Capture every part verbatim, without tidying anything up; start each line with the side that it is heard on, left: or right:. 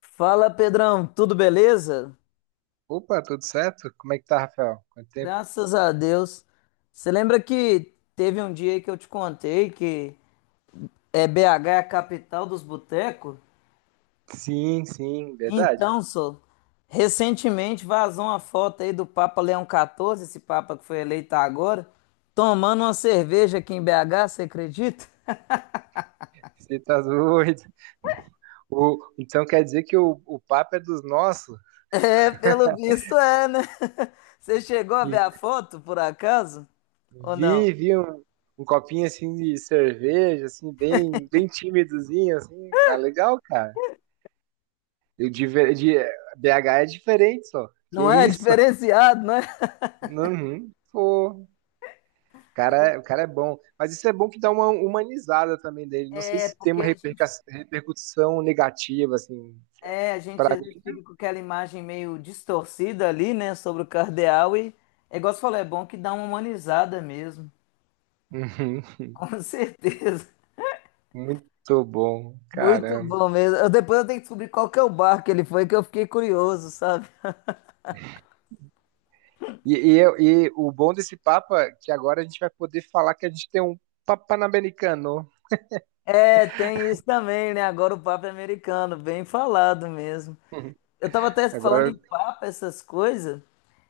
left: Fala, Pedrão, tudo beleza?
right: Opa, tudo certo? Como é que tá, Rafael? Quanto tempo?
left: Graças a Deus. Você lembra que teve um dia aí que eu te contei que é B H é a capital dos botecos?
right: Sim, sim, verdade.
left: Então, só recentemente vazou uma foto aí do Papa Leão quatorze, esse Papa que foi eleito agora, tomando uma cerveja aqui em B H, você acredita?
right: Você tá doido. O, então quer dizer que o, o papo é dos nossos?
left: É, pelo visto é, né? Você chegou a ver
right: E
left: a foto, por acaso? Ou não?
right: vi, vi um, um copinho assim de cerveja, assim, bem, bem tímidozinho, assim, mas legal, cara. Eu de, ver- de- B agá é diferente, só. Que
left: Não é
right: isso?
left: diferenciado, né?
right: Uhum. Pô, cara,
left: Eu-
right: é, o cara é bom. Mas isso é bom que dá uma humanizada também dele. Não sei
left: É,
right: se tem
left: porque
right: uma
left: a
right: reperca-
left: gente
right: repercussão negativa, assim.
left: É, a gente
right: Pra
left: às
right: mim,
left: vezes
right: né?
left: fica com aquela imagem meio distorcida ali, né, sobre o cardeal e, é igual você falou, é bom que dá uma humanizada mesmo,
right: Uhum.
left: com certeza.
right: Muito bom,
left: Muito
right: caramba.
left: bom mesmo. Eu, depois eu tenho que descobrir qual que é o bar que ele foi, que eu fiquei curioso, sabe?
right: E, e, eu- e o bom desse papo é que agora a gente vai poder falar que a gente tem um papo Panamericano. Uhum.
left: É, tem isso também, né? Agora o papo é americano, bem falado mesmo. Eu tava até falando
right: Agora,
left: em papo, essas coisas.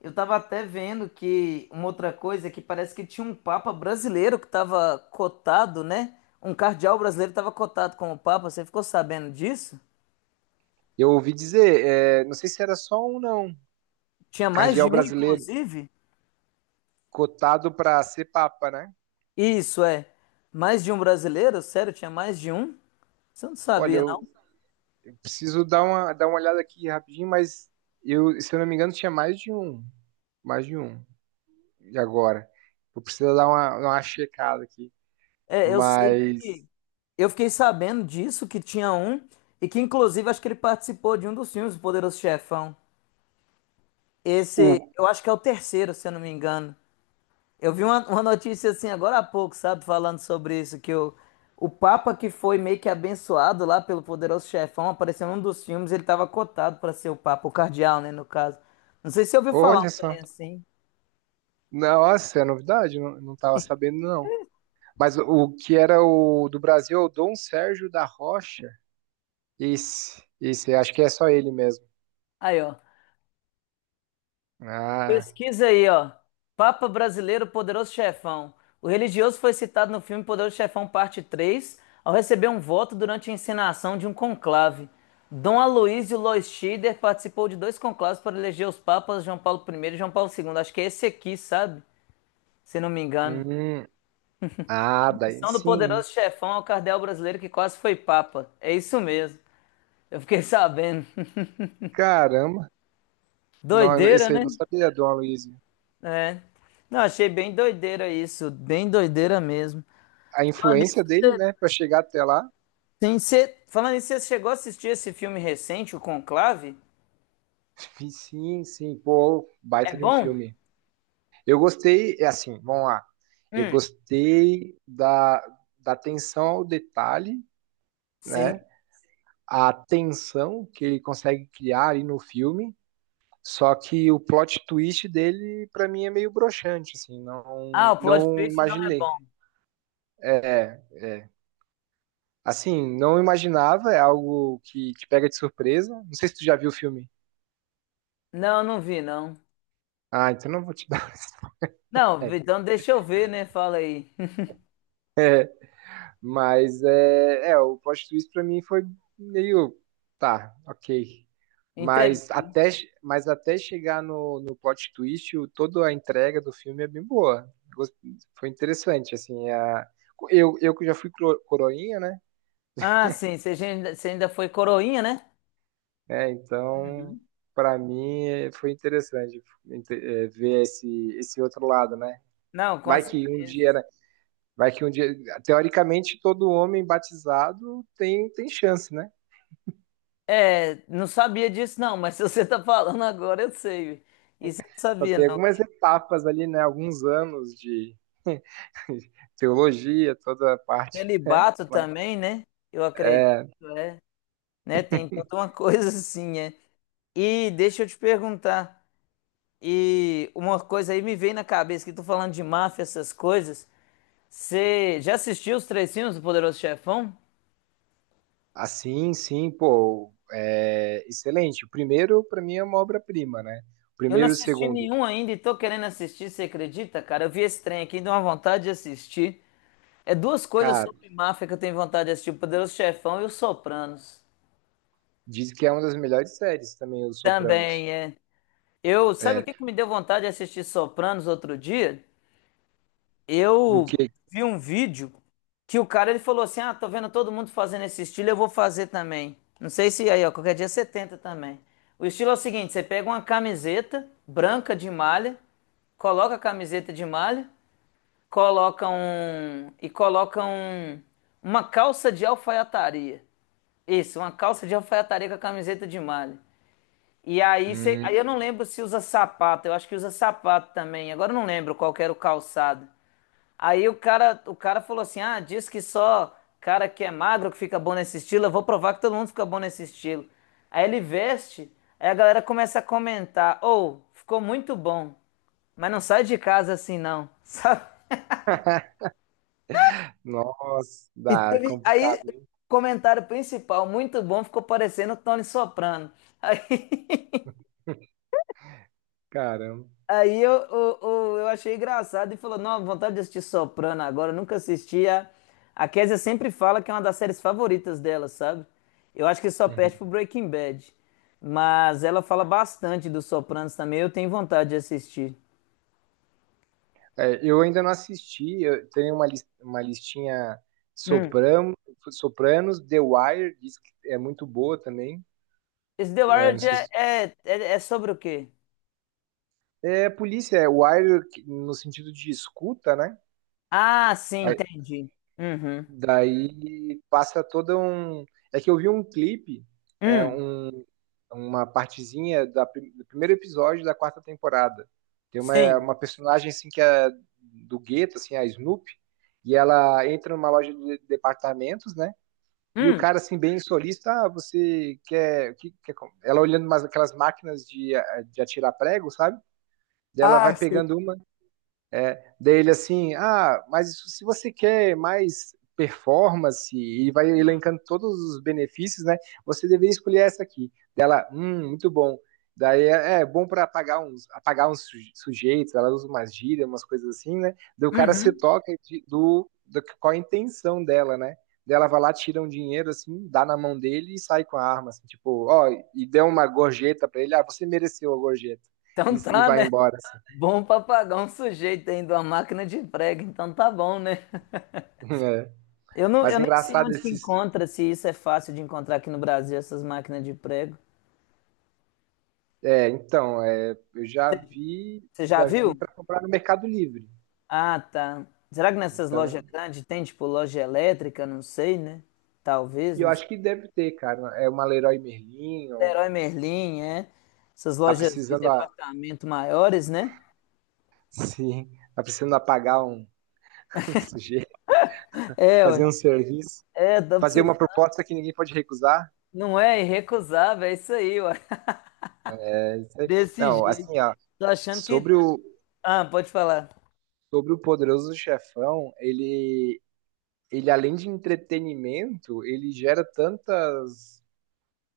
left: Eu tava até vendo que uma outra coisa é que parece que tinha um papa brasileiro que tava cotado, né? Um cardeal brasileiro tava cotado como papa. Você ficou sabendo disso?
right: eu ouvi dizer, é, não sei se era só um, não.
left: Tinha mais
right: Cardeal
left: de um,
right: brasileiro
left: inclusive?
right: cotado para ser papa, né?
left: Isso é. Mais de um brasileiro? Sério, tinha mais de um? Você não
right: Olha,
left: sabia, não?
right: eu preciso dar uma, dar uma olhada aqui rapidinho, mas eu, se eu não me engano, tinha mais de um. Mais de um. E agora? Vou precisar dar uma, uma checada aqui.
left: É, eu sei
right: Mas
left: que eu fiquei sabendo disso que tinha um e que inclusive acho que ele participou de um dos filmes do Poderoso Chefão. Esse,
right: o.
left: eu acho que é o terceiro, se eu não me engano. Eu vi uma, uma notícia assim agora há pouco, sabe, falando sobre isso, que o, o Papa que foi meio que abençoado lá pelo poderoso chefão, apareceu num dos filmes, ele tava cotado para ser o Papa, o cardeal, né, no caso. Não sei se você ouviu falar
right: Olha
left: um
right: só.
left: trem assim.
right: Nossa, é novidade, não, não tava sabendo, não. Mas o, o que era o do Brasil, é o Dom Sérgio da Rocha. Esse, esse, acho que é só ele mesmo.
left: Aí, ó.
right: Ah,
left: Pesquisa aí, ó. Papa brasileiro, poderoso chefão. O religioso foi citado no filme Poderoso Chefão Parte três, ao receber um voto durante a encenação de um conclave. Dom Aloysio Lois Schieder participou de dois conclaves para eleger os papas João Paulo primeiro e João Paulo segundo. Acho que é esse aqui, sabe? Se não me engano.
right: hum, ah, daí
left: Missão do
right: sim.
left: poderoso chefão ao cardeal brasileiro que quase foi papa. É isso mesmo. Eu fiquei sabendo.
right: Caramba. Não,
left: Doideira,
right: esse aí eu
left: né?
right: não sabia, Dom Aloysio.
left: É. Não, achei bem doideira isso. Bem doideira mesmo.
right: A
left: Falando nisso,
right: influência dele, né, para chegar até lá.
left: Sim, você, falando isso, você chegou a assistir esse filme recente, o Conclave?
right: Sim, sim, pô,
left: É
right: baita de um
left: bom?
right: filme. Eu gostei, é assim, vamos lá. Eu
left: Hum,
right: gostei da, da atenção ao detalhe,
left: sim.
right: né? A tensão que ele consegue criar ali no filme. Só que o plot twist dele, para mim, é meio broxante, assim,
left: Ah,
right: não,
left: o plot
right: não
left: twist não é
right: imaginei.
left: bom.
right: É, é. Assim, não imaginava, é algo que te pega de surpresa. Não sei se tu já viu o filme.
left: Não, não vi, não.
right: Ah, então não vou te dar.
left: Não, vi-
right: É,
left: então deixa eu ver, né? Fala aí.
right: Mas é, é, o plot twist pra mim foi meio, tá, ok. Mas
left: Entende?
right: até, mas até chegar no, no plot twist, o, toda a entrega do filme é bem boa. Gost- Foi interessante, assim, a, eu, eu que já fui cro- coroinha, né?
left: Ah, sim, você ainda, você ainda foi coroinha, né?
right: É, então,
left: Uhum.
right: pra mim é, foi interessante inte- é, ver esse, esse outro lado, né?
left: Não, com
right: Vai que um
left: certeza.
right: dia, né? Vai que um dia, teoricamente, todo homem batizado tem, tem chance, né?
left: É, não sabia disso, não, mas se você tá falando agora, eu sei. Isso eu não
right: Só
left: sabia,
right: tem
left: não.
right: algumas etapas ali, né? Alguns anos de teologia, toda a parte, né?
left: Celibato
right: Mas,
left: também, né? Eu acredito, é. Né? Tem toda uma coisa assim, é. E deixa eu te perguntar. E uma coisa aí me veio na cabeça, que tô falando de máfia, essas coisas. Você já assistiu os três filmes do Poderoso Chefão?
right: assim, sim, pô, é excelente. O primeiro, para mim, é uma obra-prima, né? O
left: Eu não
right: primeiro e o
left: assisti
right: segundo,
left: nenhum ainda e tô querendo assistir, você acredita, cara? Eu vi esse trem aqui, e deu uma vontade de assistir. É duas coisas
right: cara,
left: sobre máfia que eu tenho vontade de assistir, o Poderoso Chefão e os Sopranos.
right: diz que é uma das melhores séries também, Os Sopranos.
left: Também, é. Eu, sabe o
right: É,
left: que que me deu vontade de assistir Sopranos outro dia?
right: o
left: Eu
right: que?
left: vi um vídeo que o cara ele falou assim: "Ah, tô vendo todo mundo fazendo esse estilo, eu vou fazer também". Não sei se aí, ó, qualquer dia você tenta também. O estilo é o seguinte, você pega uma camiseta branca de malha, coloca a camiseta de malha, coloca um e coloca um uma calça de alfaiataria. Isso, uma calça de alfaiataria com a camiseta de malha. E aí, você, aí
right: Hum,
left: eu não lembro se usa sapato, eu acho que usa sapato também. Agora eu não lembro qual que era o calçado. Aí o cara, o cara falou assim: "Ah, diz que só cara que é magro que fica bom nesse estilo, eu vou provar que todo mundo fica bom nesse estilo". Aí ele veste, aí a galera começa a comentar: "Ou, ficou muito bom, mas não sai de casa assim não". Sabe?
right: nossa,
left: E
right: dá, é
left: teve aí
right: complicado, hein?
left: comentário principal, muito bom, ficou parecendo o Tony Soprano. Aí
right: Caramba.
left: Aí eu, eu, eu, eu achei engraçado e falou: Não, vontade de assistir Soprano agora, eu nunca assisti. A, a Kézia sempre fala que é uma das séries favoritas dela, sabe? Eu acho que só perde
right: Uhum.
left: pro Breaking Bad. Mas ela fala bastante dos Sopranos também, eu tenho vontade de assistir.
right: É, eu ainda não assisti, eu tenho uma, lis- uma listinha
left: Hum.
right: Soprano, Sopranos, The Wire, diz que é muito boa também.
left: Esse The
right: É,
left: Wire
right: não sei
left: já
right: se-
left: é, é, é sobre o quê?
right: é polícia, é Wire que- no sentido de escuta, né?
left: Ah, sim,
right: Aí-
left: entendi. Uhum.
right: daí passa todo um. É que eu vi um clipe, é,
left: Hum,
right: um- uma partezinha da prim- do primeiro episódio da quarta temporada. Tem uma,
left: sim.
right: uma personagem assim que é do gueto, assim, a Snoopy, e ela entra numa loja de departamentos, né? E o
left: Hum,
right: cara, assim, bem solista, ah, você quer, que- quer com-" Ela olhando umas, aquelas máquinas de, a- de atirar prego, sabe? Daí ela vai
left: Ah, sim.
right: pegando uma dele assim, ah, mas isso, se você quer mais performance e vai elencando todos os benefícios, né? Você deveria escolher essa aqui. Dela, hum, muito bom. Daí é, é bom para apagar uns, apagar uns sujeitos, ela usa umas gírias, umas coisas assim, né? Daí o cara se
left: Uhum.
right: toca de, do, do qual a intenção dela, né? Dela vai lá, tira um dinheiro assim, dá na mão dele e sai com a arma, assim, tipo, ó, e deu uma gorjeta para ele, ah, você mereceu a gorjeta e,
left: Então
right: e
left: tá,
right: vai
left: né?
right: embora. Assim.
left: Bom papagão sujeito ainda, uma máquina de prego, então tá bom, né?
right: É.
left: Eu não, eu
right: Mas é
left: nem sei
right: engraçado
left: onde que
right: esses,
left: encontra, se isso é fácil de encontrar aqui no Brasil, essas máquinas de prego.
right: é, então, é, eu já vi,
left: Você já
right: já vi
left: viu?
right: para comprar no Mercado Livre.
left: Ah, tá. Será que nessas lojas
right: Então,
left: grandes tem, tipo, loja elétrica? Não sei, né? Talvez,
right: e eu
left: não sei.
right: acho que deve ter, cara. É uma Leroy Merlin, ou
left: Leroy Merlin, é. Essas
right: tá
left: lojas de
right: precisando a,
left: departamento maiores, né?
right: sim, tá precisando apagar um sujeito,
left: É, ué.
right: fazer um serviço,
left: É, tá
right: fazer uma
left: precisando.
right: proposta que ninguém pode recusar.
left: Não é irrecusável, é isso aí, ué.
right: É, isso aí.
left: Desse
right: Não,
left: jeito.
right: assim, ó,
left: Tô achando que.
right: sobre o
left: Ah, pode falar.
right: sobre o Poderoso Chefão, ele ele além de entretenimento, ele gera tantas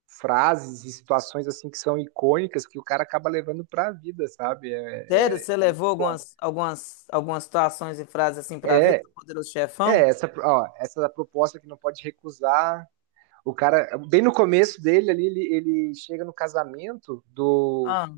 right: frases e situações assim que são icônicas que o cara acaba levando para a vida, sabe? É,
left: Sério,
right: é é
left: você
right: muito
left: levou
right: bom.
left: algumas, algumas, algumas situações e frases assim pra
right: É,
left: vida, do poderoso chefão?
right: é essa, ó, essa da proposta que não pode recusar. O cara, bem no começo dele ali, ele, ele chega no casamento do
left: Ah.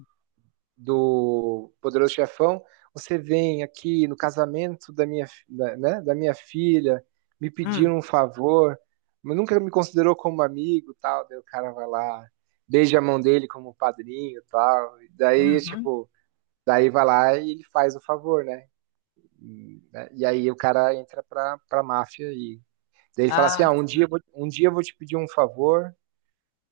right: do Poderoso Chefão, você vem aqui no casamento da minha, da, né, da minha filha, me pedir
left: Hum,
right: um favor, mas nunca me considerou como amigo, tal, daí o cara vai lá, beija a mão dele como padrinho, tal, e daí,
left: uhum.
right: tipo, daí vai lá e ele faz o favor, né, e, né, e aí o cara entra pra, pra máfia e daí ele fala assim,
left: Ah,
right: ah, um dia, eu vou- um dia eu vou te pedir um favor,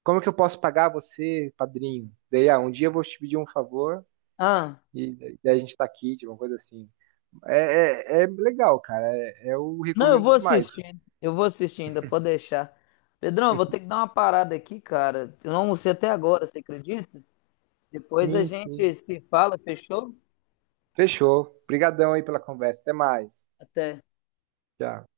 right: como que eu posso pagar você, padrinho? Daí, ah, um dia eu vou te pedir um favor,
left: ah.
right: e daí a gente tá aqui, tipo uma coisa assim. É, é, é legal, cara. É, é, eu
left: Não, eu
right: recomendo
left: vou
right: demais.
left: assistir. Eu vou assistir ainda, pode deixar. Pedrão, eu vou ter que dar uma parada aqui, cara. Eu não almocei até agora, você acredita? Depois a
right: Sim,
left: gente
right: sim.
left: se fala, fechou?
right: Fechou. Obrigadão aí pela conversa. Até mais.
left: Até.
right: Tchau.